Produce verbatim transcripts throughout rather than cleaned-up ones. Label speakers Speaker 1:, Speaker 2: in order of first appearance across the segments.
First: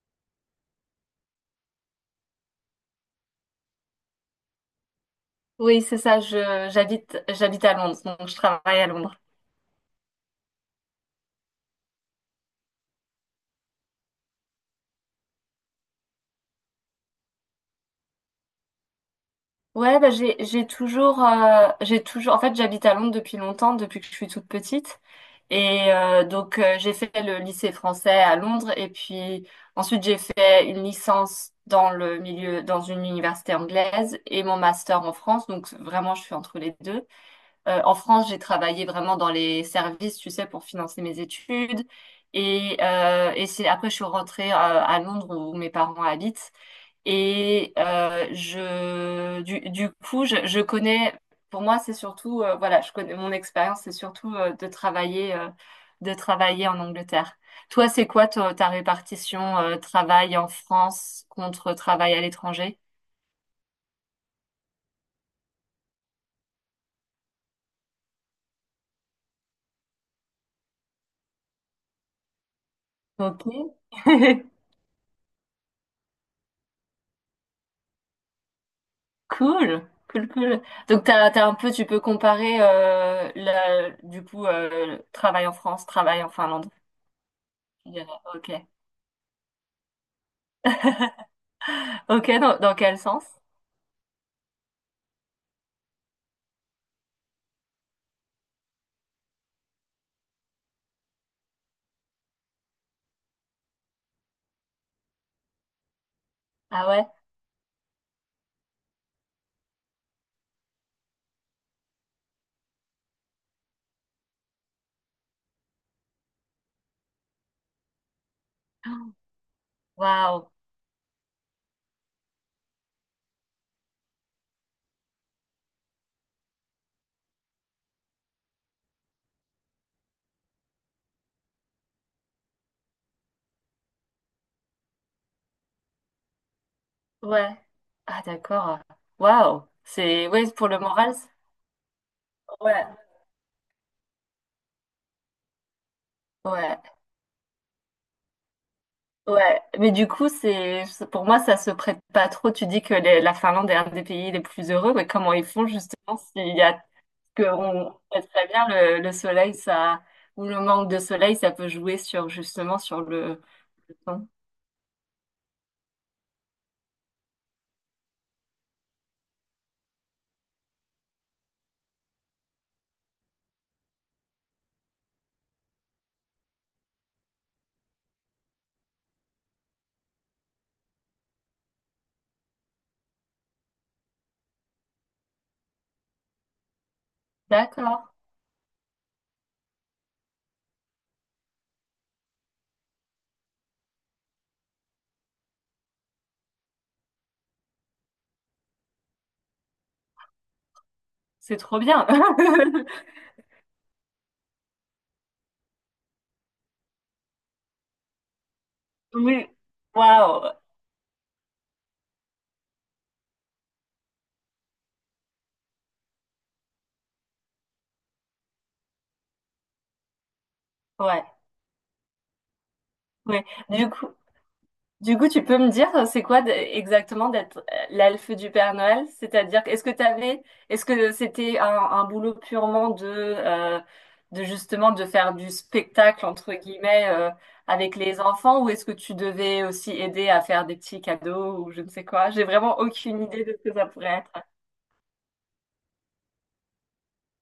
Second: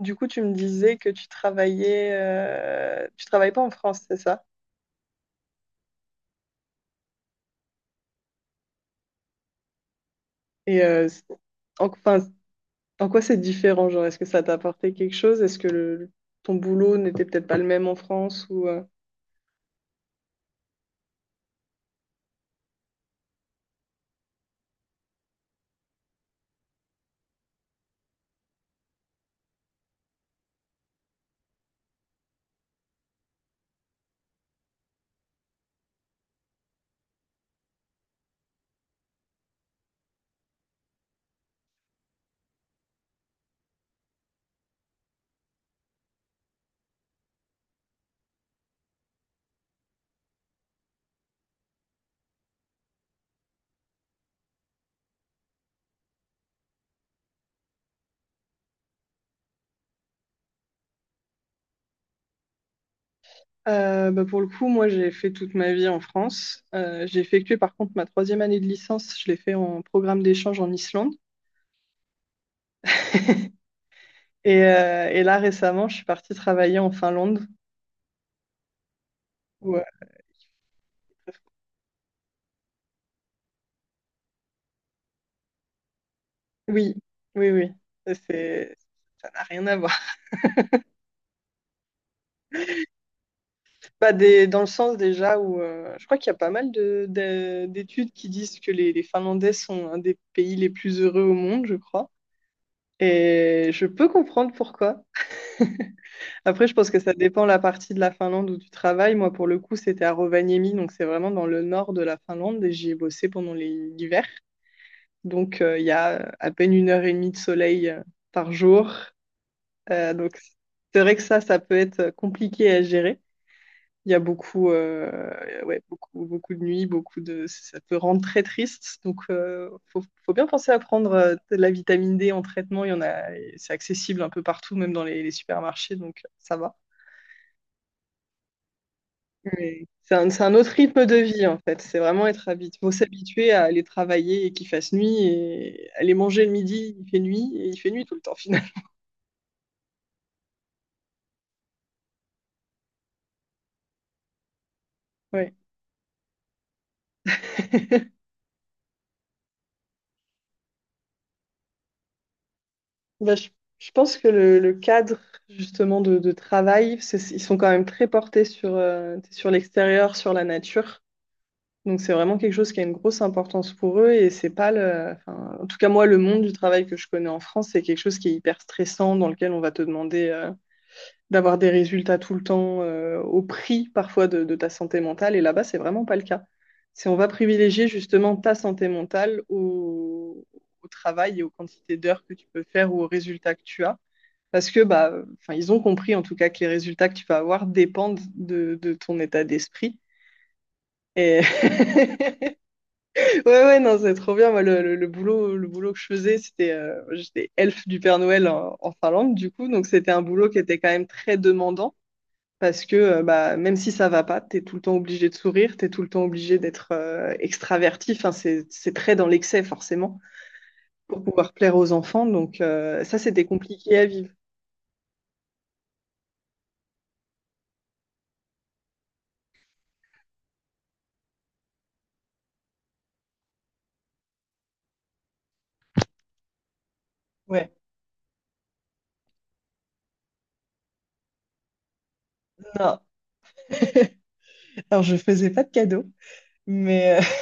Speaker 1: Du coup, tu me disais que tu travaillais, euh, tu travailles pas en France, c'est ça?
Speaker 2: Oui, c'est ça, je j'habite j'habite à Londres, donc je travaille à Londres.
Speaker 1: Et euh, c- en, enfin, en quoi c'est différent, genre, est-ce que ça t'a apporté quelque chose? Est-ce que le- ton boulot n'était peut-être pas le même en France ou euh
Speaker 2: Ouais, bah j'ai j'ai toujours, euh, j'ai toujours en fait j'habite à Londres depuis longtemps, depuis que je suis toute petite. Et euh, donc, euh, j'ai fait le lycée français à Londres et puis ensuite j'ai fait une licence dans le milieu dans une université anglaise et mon master en France, donc vraiment je suis entre les deux. Euh, en France, j'ai travaillé vraiment dans les services, tu sais, pour financer mes études. Et, euh, et c'est après, je suis rentrée euh, à Londres où mes parents habitent. Et euh, je, du, du coup, je, je connais, pour moi, c'est surtout, euh, voilà, je connais mon expérience, c'est surtout euh, de travailler, euh, de travailler en Angleterre. Toi, c'est quoi ta, ta répartition euh, travail en France contre travail à l'étranger?
Speaker 1: Euh, bah, pour le coup, moi, j'ai fait toute ma vie en France. Euh, j'ai effectué, par contre, ma troisième année de licence. Je l'ai fait en programme d'échange en Islande.
Speaker 2: Ok.
Speaker 1: Et, euh, et là, récemment, je suis partie travailler en Finlande. où, euh,
Speaker 2: Cool, cool, cool. Donc t'as, t'as un peu, tu peux comparer euh, la- du coup, euh, travail en France, travail en Finlande,
Speaker 1: oui, oui, oui.
Speaker 2: tu dirais.
Speaker 1: Ça,
Speaker 2: Ok,
Speaker 1: C'est, Ça n'a rien à voir.
Speaker 2: ok. Dans, dans quel sens?
Speaker 1: Bah, des- dans le sens déjà où euh, je crois qu'il y a pas mal de, de- d'études qui disent que les, les Finlandais sont un des pays les plus heureux au monde, je crois. Et je peux comprendre pourquoi. Après, je
Speaker 2: Ah
Speaker 1: pense que
Speaker 2: ouais.
Speaker 1: ça dépend la partie de la Finlande où tu travailles. Moi, pour le coup, c'était à Rovaniemi, donc c'est vraiment dans le nord de la Finlande et j'y ai bossé pendant les- l'hiver. Donc, euh, il y a à peine une heure et demie de soleil euh, par jour. Euh, donc,
Speaker 2: Waouh.
Speaker 1: c'est vrai que ça, ça peut être compliqué à gérer. Il y a beaucoup, euh, ouais, beaucoup, beaucoup de nuits, beaucoup de, ça peut rendre très triste. Donc, euh, faut, faut bien penser à prendre euh, de la vitamine dé en traitement. Il y en a, c'est accessible un peu partout, même dans les, les supermarchés, donc euh, ça va.
Speaker 2: Ouais. Ah d'accord. Waouh.
Speaker 1: Mais c'est un,
Speaker 2: C'est
Speaker 1: c'est
Speaker 2: ouais
Speaker 1: un
Speaker 2: pour
Speaker 1: autre
Speaker 2: le
Speaker 1: rythme
Speaker 2: moral.
Speaker 1: de
Speaker 2: c'est-
Speaker 1: vie en fait. C'est vraiment être habitué. Faut
Speaker 2: Ouais.
Speaker 1: s'habituer à aller travailler et qu'il fasse nuit et aller manger le
Speaker 2: Ouais.
Speaker 1: midi, il fait nuit et il fait nuit tout le temps finalement.
Speaker 2: Ouais. Mais du coup c'est pour moi, ça se prête pas trop. Tu dis que les- la Finlande est un des pays les plus heureux, mais comment ils
Speaker 1: Ouais.
Speaker 2: font justement, s'il y a, que on sait très bien, le, le soleil, ça, ou le manque de soleil, ça peut jouer sur, justement sur
Speaker 1: Bah,
Speaker 2: le,
Speaker 1: je, je
Speaker 2: le
Speaker 1: pense
Speaker 2: temps.
Speaker 1: que le, le cadre justement de, de travail, c'est- ils sont quand même très portés sur, euh, sur l'extérieur, sur la nature. Donc c'est vraiment quelque chose qui a une grosse importance pour eux et c'est pas le, enfin, en tout cas moi, le monde du travail que je connais en France, c'est quelque chose qui est hyper stressant, dans lequel on va te demander euh, d'avoir des résultats tout le temps, euh, au prix parfois de, de ta santé mentale. Et là-bas, c'est vraiment pas le cas. C'est on va privilégier
Speaker 2: D'accord,
Speaker 1: justement ta santé mentale au, au travail et aux quantités d'heures que tu peux faire ou aux résultats que tu as. Parce que bah, enfin, ils ont compris en tout cas que les résultats que tu vas avoir dépendent de, de ton état d'esprit. Et
Speaker 2: c'est trop bien.
Speaker 1: ouais, ouais, non, c'est trop bien. Moi, le, le- le boulot, le boulot que je faisais, c'était, euh, j'étais elfe du Père Noël en, en Finlande,
Speaker 2: Oui,
Speaker 1: du coup. Donc, c'était un boulot
Speaker 2: waouh,
Speaker 1: qui était quand même très demandant parce que, euh, bah, même si ça va pas, t'es tout le temps obligé de sourire, t'es tout le temps obligé d'être euh, extraverti. Enfin, c'est, c'est très dans l'excès, forcément, pour
Speaker 2: ouais,
Speaker 1: pouvoir plaire aux enfants. Donc, euh, ça, c'était
Speaker 2: ouais. Du
Speaker 1: compliqué à
Speaker 2: coup.
Speaker 1: vivre.
Speaker 2: Du coup, tu peux me dire, euh, c'est quoi d- exactement d'être euh, l'elfe du Père Noël? C'est-à-dire, est-ce que t'avais, est-ce que c'était un, un boulot purement de, euh, de justement de faire du spectacle entre guillemets, euh,
Speaker 1: Ouais.
Speaker 2: avec les enfants, ou est-ce que tu devais aussi aider à faire des petits cadeaux ou je ne sais quoi? J'ai vraiment
Speaker 1: Non.
Speaker 2: aucune idée de ce que ça pourrait être.
Speaker 1: Alors, je faisais pas de cadeaux. Mais, euh,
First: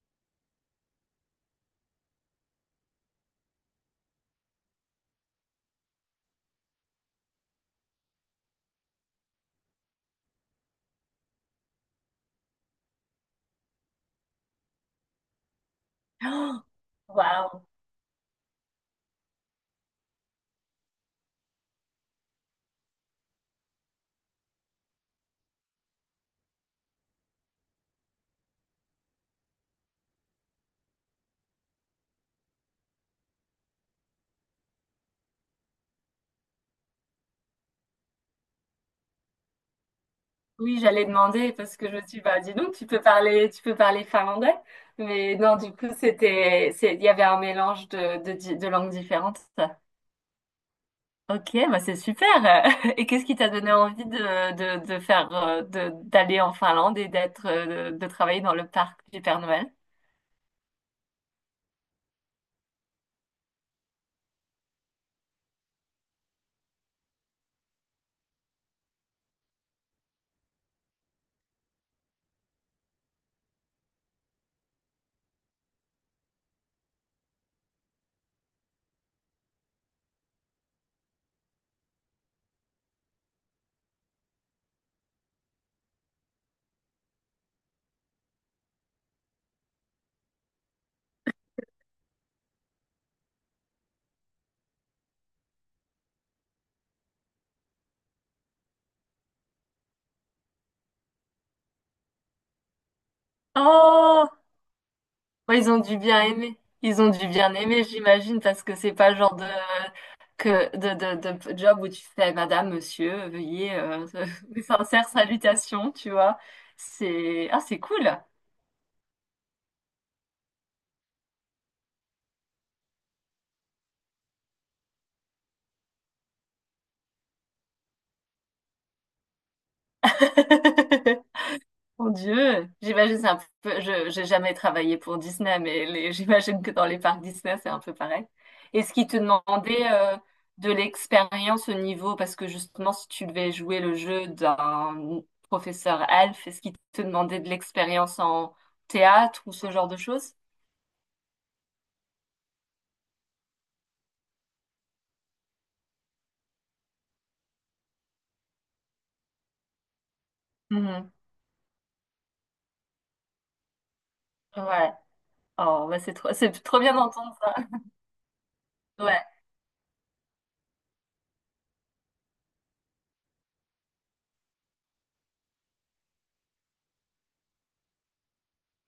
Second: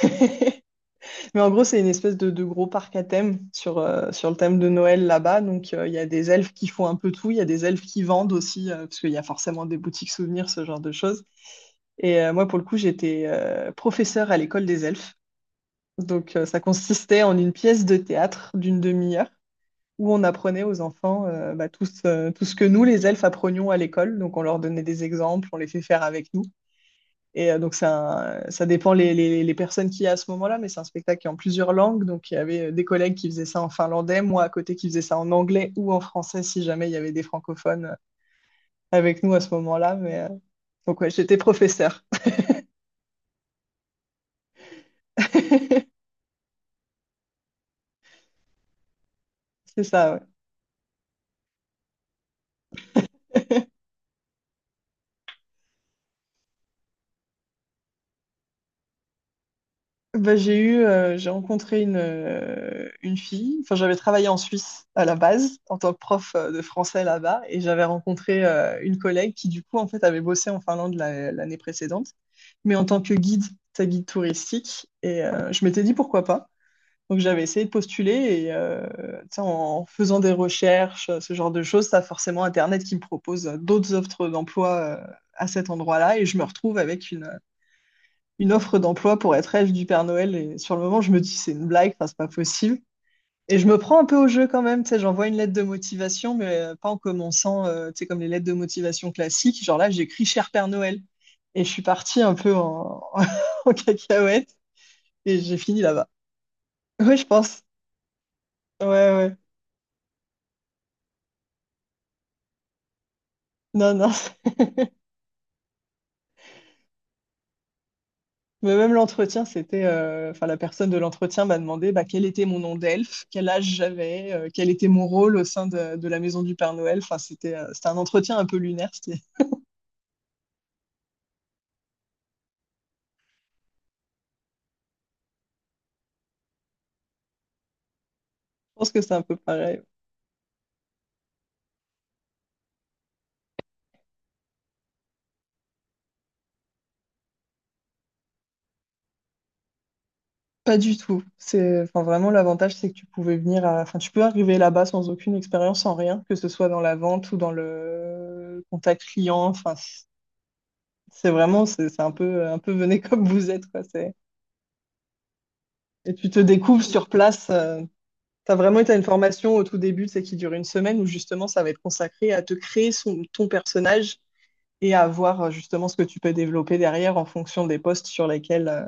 Speaker 1: mais en gros, c'est une espèce de, de gros parc à thème sur, euh, sur le thème de Noël là-bas. Donc, euh, il y a des elfes qui font un peu tout. Il y a des elfes qui vendent aussi, euh, parce qu'il y a forcément des boutiques souvenirs, ce genre de choses. Et euh, moi, pour le coup, j'étais euh, professeure à l'école des elfes. Donc, euh, ça consistait en une
Speaker 2: Waouh!
Speaker 1: pièce de théâtre d'une demi-heure où on apprenait aux enfants euh, bah, tout, ce- tout ce que nous, les elfes, apprenions à l'école. Donc, on leur donnait des exemples, on les fait faire avec nous. Et euh, donc, c'est un- ça dépend les, les- les personnes qu'il y a à ce moment-là, mais c'est un spectacle qui est en plusieurs langues. Donc, il y avait euh, des collègues qui faisaient ça en finlandais, moi à côté qui faisais ça en anglais ou en français si jamais il y avait des francophones euh, avec nous à ce moment-là. Mais, euh,
Speaker 2: Oui,
Speaker 1: Donc,
Speaker 2: j'allais
Speaker 1: ouais, j'étais
Speaker 2: demander parce que je me
Speaker 1: professeur.
Speaker 2: suis dit, bah, dis donc, tu peux parler, tu peux parler finlandais. Mais non, du coup, c'était, c'est, il y avait un mélange de, de, di- de langues différentes.
Speaker 1: C'est ça, ouais.
Speaker 2: Ok, bah, c'est super. Et qu'est-ce qui t'a donné envie de, de, de faire, euh, de, d'aller en Finlande et d'être, euh, de, de travailler dans le parc du Père Noël?
Speaker 1: Bah, j'ai eu, euh, j'ai rencontré une, euh, une fille. Enfin, j'avais travaillé en Suisse à la base en tant que prof euh, de français là-bas, et j'avais rencontré euh, une collègue qui du coup en fait avait bossé en Finlande la- l'année précédente, mais en tant que guide, sa guide touristique. Et euh, je m'étais dit pourquoi pas. Donc j'avais essayé de postuler et euh, tu sais, en faisant des recherches, euh, ce genre de choses, ça forcément Internet qui me propose euh, d'autres offres d'emploi euh, à cet endroit-là, et je me retrouve avec une offre d'emploi pour être elfe du Père Noël. Et sur le moment, je me dis, c'est une blague, enfin, c'est pas possible. Et je me prends un peu au jeu quand même, tu sais, j'envoie une lettre de motivation, mais euh, pas en commençant, euh, tu sais, comme les lettres de motivation classiques. Genre là, j'écris Cher Père Noël. Et je suis partie un peu en, en cacahuète et j'ai
Speaker 2: Ouais, ils ont
Speaker 1: fini
Speaker 2: dû
Speaker 1: là-bas.
Speaker 2: bien aimer. Ils ont
Speaker 1: Oui, je
Speaker 2: dû bien
Speaker 1: pense.
Speaker 2: aimer, j'imagine, parce que
Speaker 1: Ouais,
Speaker 2: c'est pas le genre
Speaker 1: ouais.
Speaker 2: de, que, de, de, de job où tu fais: Madame, Monsieur, veuillez,
Speaker 1: Non,
Speaker 2: euh,
Speaker 1: non.
Speaker 2: mes sincères salutations, tu vois. C'est, ah, c'est cool.
Speaker 1: Mais même l'entretien, c'était, euh, enfin, la personne de l'entretien m'a demandé bah, quel était mon nom d'elfe, quel âge j'avais, euh, quel était mon rôle au sein de, de la maison du Père Noël. Enfin, c'était, euh, c'était un entretien un peu lunaire. c'était- Je
Speaker 2: Mon Dieu, j'imagine c'est un peu. Je j'ai jamais travaillé pour Disney, mais les- j'imagine que dans les parcs Disney c'est un peu pareil.
Speaker 1: pense
Speaker 2: Est-ce
Speaker 1: que
Speaker 2: qu'ils
Speaker 1: c'est
Speaker 2: te
Speaker 1: un peu pareil.
Speaker 2: demandaient euh, de l'expérience au niveau, parce que justement si tu devais jouer le jeu d'un professeur Alf, est-ce qu'ils te demandaient de l'expérience en théâtre ou ce genre de choses?
Speaker 1: Pas du tout. C'est, enfin, vraiment, l'avantage, c'est que tu pouvais venir à- enfin, tu peux arriver là-bas sans aucune expérience, sans rien, que ce soit dans la vente ou dans le contact client. Enfin, c-
Speaker 2: Mhm.
Speaker 1: c'est vraiment, c'est c'est un peu, un peu venez comme vous êtes, quoi. C'est...
Speaker 2: Ouais. Oh, bah c'est
Speaker 1: Et tu
Speaker 2: trop,
Speaker 1: te
Speaker 2: c'est trop
Speaker 1: découvres
Speaker 2: bien
Speaker 1: sur
Speaker 2: d'entendre
Speaker 1: place.
Speaker 2: ça.
Speaker 1: euh, T'as vraiment été à une
Speaker 2: Ouais,
Speaker 1: formation au tout début, c'est qui dure une semaine, où justement ça va être consacré à te créer son- ton personnage et à voir euh, justement ce que tu peux développer derrière en fonction des postes sur lesquels euh,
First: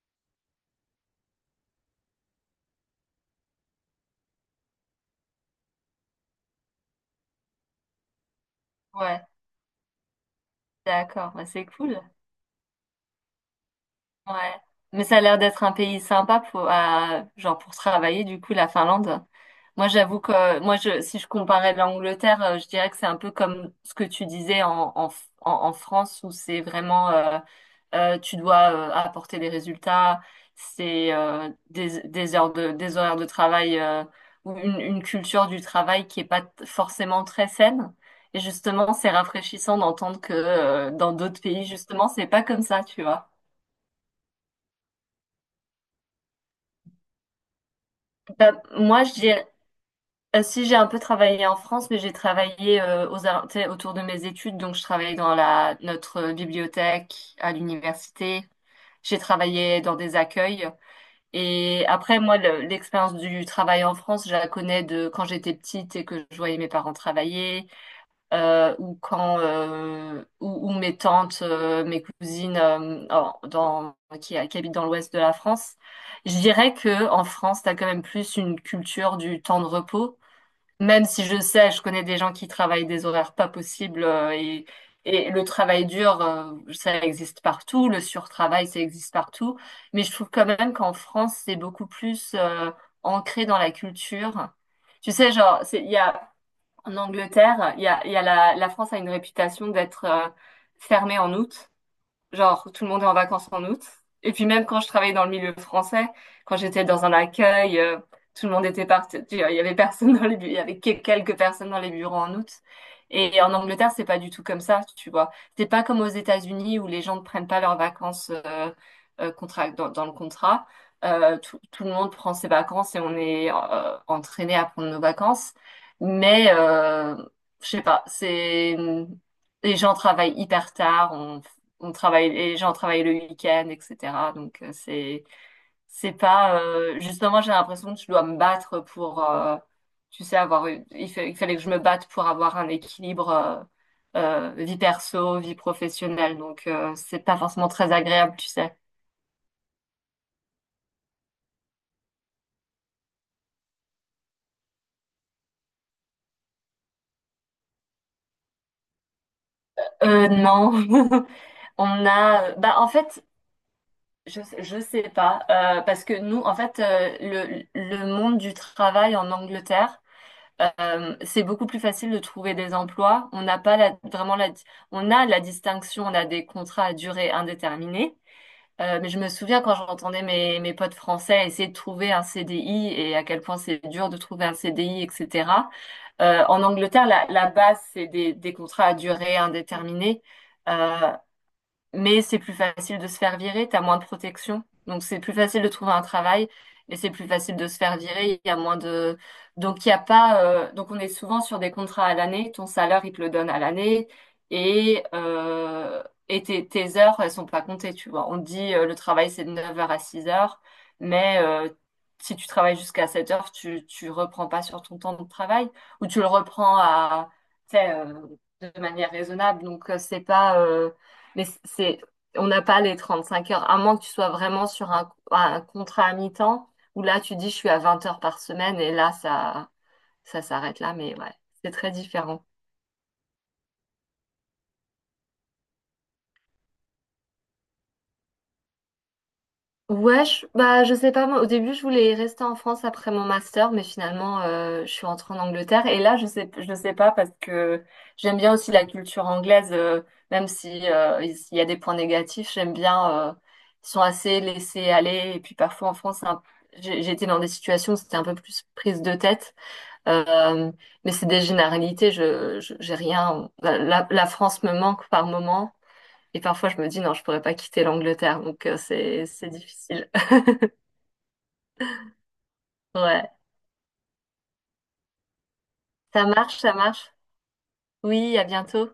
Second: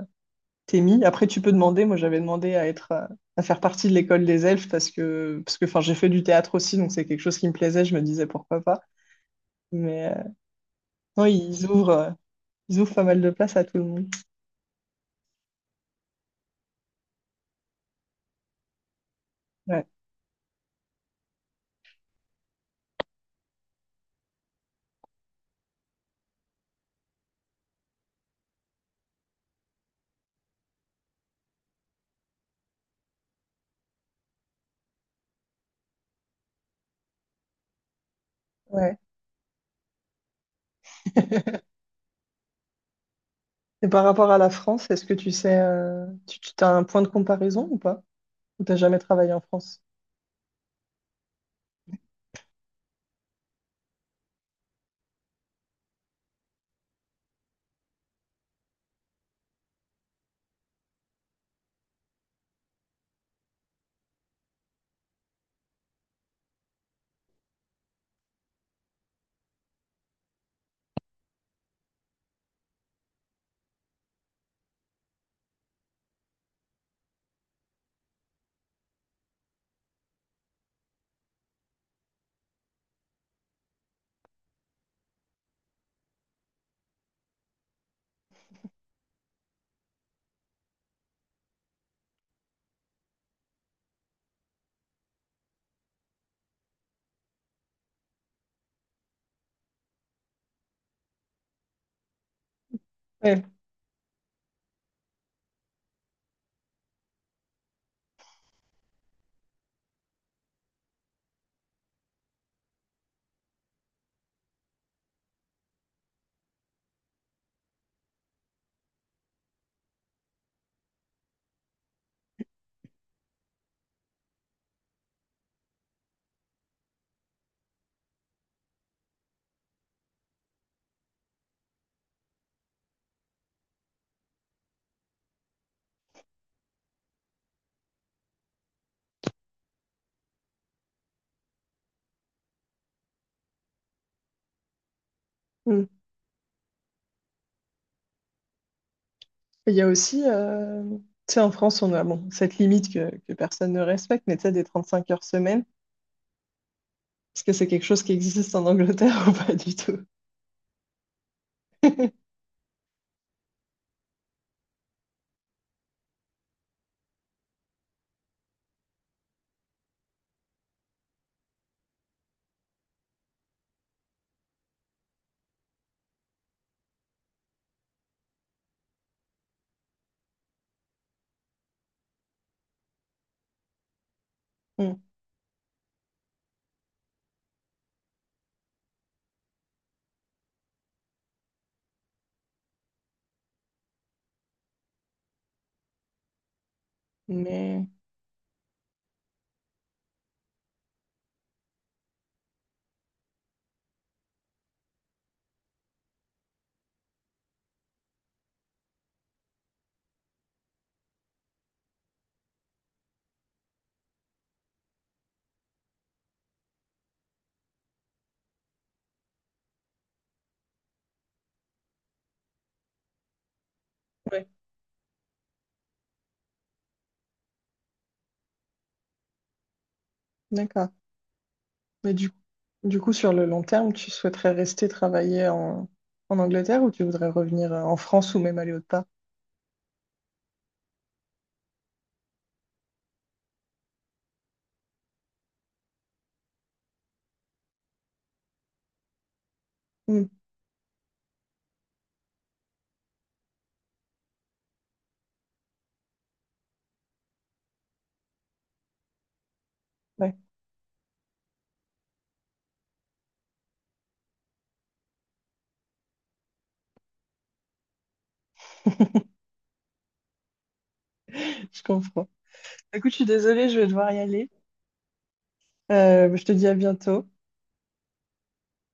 Speaker 1: t'es mis. Après, tu peux demander, moi j'avais demandé à être, euh, à faire partie de l'école des elfes parce que, parce que enfin, j'ai fait du théâtre aussi, donc c'est quelque chose qui me plaisait, je me disais pourquoi pas.
Speaker 2: ouais,
Speaker 1: Mais euh, non,
Speaker 2: d'accord, bah
Speaker 1: ils
Speaker 2: c'est
Speaker 1: ouvrent,
Speaker 2: cool.
Speaker 1: euh, ils ouvrent pas mal de place à tout le monde.
Speaker 2: Ouais. Mais ça a l'air d'être un pays sympa pour, à- genre pour travailler, du coup, la Finlande.
Speaker 1: Ouais.
Speaker 2: Moi, j'avoue que, moi, je, si je comparais l'Angleterre, euh, je dirais que c'est un peu comme ce que tu disais en, en, F- en, en France, où c'est vraiment, euh, euh, tu dois euh, apporter des résultats, c'est euh, des, des heures de, des horaires de travail, euh, ou une, une culture du travail qui est pas t- forcément très saine. Et justement,
Speaker 1: Ouais.
Speaker 2: c'est rafraîchissant d'entendre que euh, dans d'autres pays, justement, c'est pas comme ça, tu vois.
Speaker 1: Et par rapport à la France, est-ce que tu sais, euh, tu, tu as un point de comparaison ou pas?
Speaker 2: Bah,
Speaker 1: Ou t'as jamais
Speaker 2: moi,
Speaker 1: travaillé en
Speaker 2: j'ai,
Speaker 1: France?
Speaker 2: euh, si j'ai un peu travaillé en France, mais j'ai travaillé euh, aux, ar- tu sais, autour de mes études. Donc, je travaillais dans la, notre euh, bibliothèque à l'université. J'ai travaillé dans des accueils. Et après, moi, le- l'expérience du travail en France, je la connais de quand j'étais petite et que je voyais mes parents travailler, euh, ou quand, euh, ou, ou mes tantes, euh, mes cousines, euh, en- dans, qui, qui habitent dans l'ouest de la France. Je dirais que en France, t'as quand même plus une culture du temps de repos. Même si je sais, je connais des gens qui travaillent des horaires pas possibles, euh, et, et le travail dur, euh, ça existe partout, le surtravail, ça existe partout. Mais je trouve quand même qu'en France, c'est beaucoup plus euh, ancré dans la culture. Tu sais, genre, c'est- il y a, en Angleterre, il y a, il y a la, la France a une réputation d'être euh, fermée en août. Genre, tout le monde est en vacances en août. Et puis même quand je travaillais dans le milieu français, quand j'étais dans un accueil, euh, tout le monde était parti, tu vois. Il y avait personne dans les bu- il y avait que- quelques personnes dans les bureaux en août. Et en Angleterre, c'est pas du tout comme ça, tu vois. C'est pas comme aux États-Unis où les gens ne prennent pas leurs vacances, euh, euh, contrat, dans, dans le contrat. Euh, tout, tout le monde prend ses vacances et on est euh, entraîné à prendre nos vacances. Mais euh, je sais pas, c'est, les gens travaillent hyper tard. On, on travaille, les gens travaillent le week-end, et cetera. Donc euh, c'est c'est pas, euh, justement j'ai l'impression que je dois me battre pour, euh, tu sais, avoir eu- il fa- il fallait que je me batte pour avoir un équilibre, euh, euh, vie perso, vie
Speaker 1: Mm.
Speaker 2: professionnelle. Donc euh, c'est pas forcément très agréable, tu sais.
Speaker 1: Il y a aussi, euh, tu sais, en France, on a bon, cette limite que, que personne ne respecte, mais tu sais, des trente-cinq heures semaine, est-ce que c'est quelque chose qui existe en Angleterre ou pas du tout?
Speaker 2: Euh, non, on a bah en fait. Je, je sais pas, euh, parce que nous, en fait, euh, le, le monde du travail en Angleterre. Euh, c'est beaucoup plus facile de trouver des emplois. On n'a pas la- vraiment la, on a la distinction, on a des contrats à durée indéterminée. Euh, mais je me souviens quand j'entendais mes, mes potes français essayer de trouver un C D I et à quel point c'est dur de trouver un
Speaker 1: Mm.
Speaker 2: C D I, et cetera. Euh, en Angleterre, la, la base, c'est des, des contrats à durée indéterminée. Euh, mais c'est plus facile de se faire virer, t'as moins de protection. Donc c'est plus facile de trouver un travail et c'est plus facile de se
Speaker 1: Mais,
Speaker 2: faire virer, il y a moins de... Donc il y a pas... euh, donc on est souvent sur des contrats à l'année, ton salaire, il te le donne à l'année et, euh, et tes, tes heures, elles sont pas comptées, tu vois. On te dit euh, le travail, c'est de neuf heures à six heures, mais euh, si tu travailles jusqu'à sept heures, tu, tu reprends pas sur ton temps de travail, ou tu le reprends à... tu sais, euh, de manière raisonnable. Donc euh, c'est pas... euh, mais c'est, on n'a pas les trente cinq heures, à moins que tu sois
Speaker 1: ouais,
Speaker 2: vraiment sur un, un contrat à mi-temps, où là, tu dis, je suis à vingt heures par semaine, et là, ça, ça s'arrête
Speaker 1: d'accord.
Speaker 2: là, mais ouais, c'est très
Speaker 1: Mais du,
Speaker 2: différent.
Speaker 1: du coup, sur le long terme, tu souhaiterais rester travailler en, en Angleterre ou tu voudrais revenir euh, en France ou même aller autre part?
Speaker 2: Ouais, je, bah, je sais pas, moi, au début, je voulais rester en France après mon master, mais finalement, euh, je suis rentrée en Angleterre. Et là, je sais, je sais pas parce que j'aime bien aussi la culture anglaise, euh,
Speaker 1: Mm.
Speaker 2: même si, euh, il y a des points négatifs, j'aime bien, euh, ils sont assez laissés aller. Et puis parfois en France, c'est un- j'ai j'ai été dans des situations où c'était un peu plus prise de tête,
Speaker 1: Ouais,
Speaker 2: euh, mais c'est des généralités, je, je- j'ai rien. La, la- la France me manque par moment. Et parfois, je me dis, non, je pourrais pas quitter l'Angleterre, donc euh, c'est c'est difficile.
Speaker 1: je comprends. Écoute, je suis
Speaker 2: Ouais.
Speaker 1: désolée, je vais devoir y aller.
Speaker 2: Ça
Speaker 1: Euh, je te
Speaker 2: marche,
Speaker 1: dis à
Speaker 2: ça marche.
Speaker 1: bientôt.
Speaker 2: Oui, à bientôt.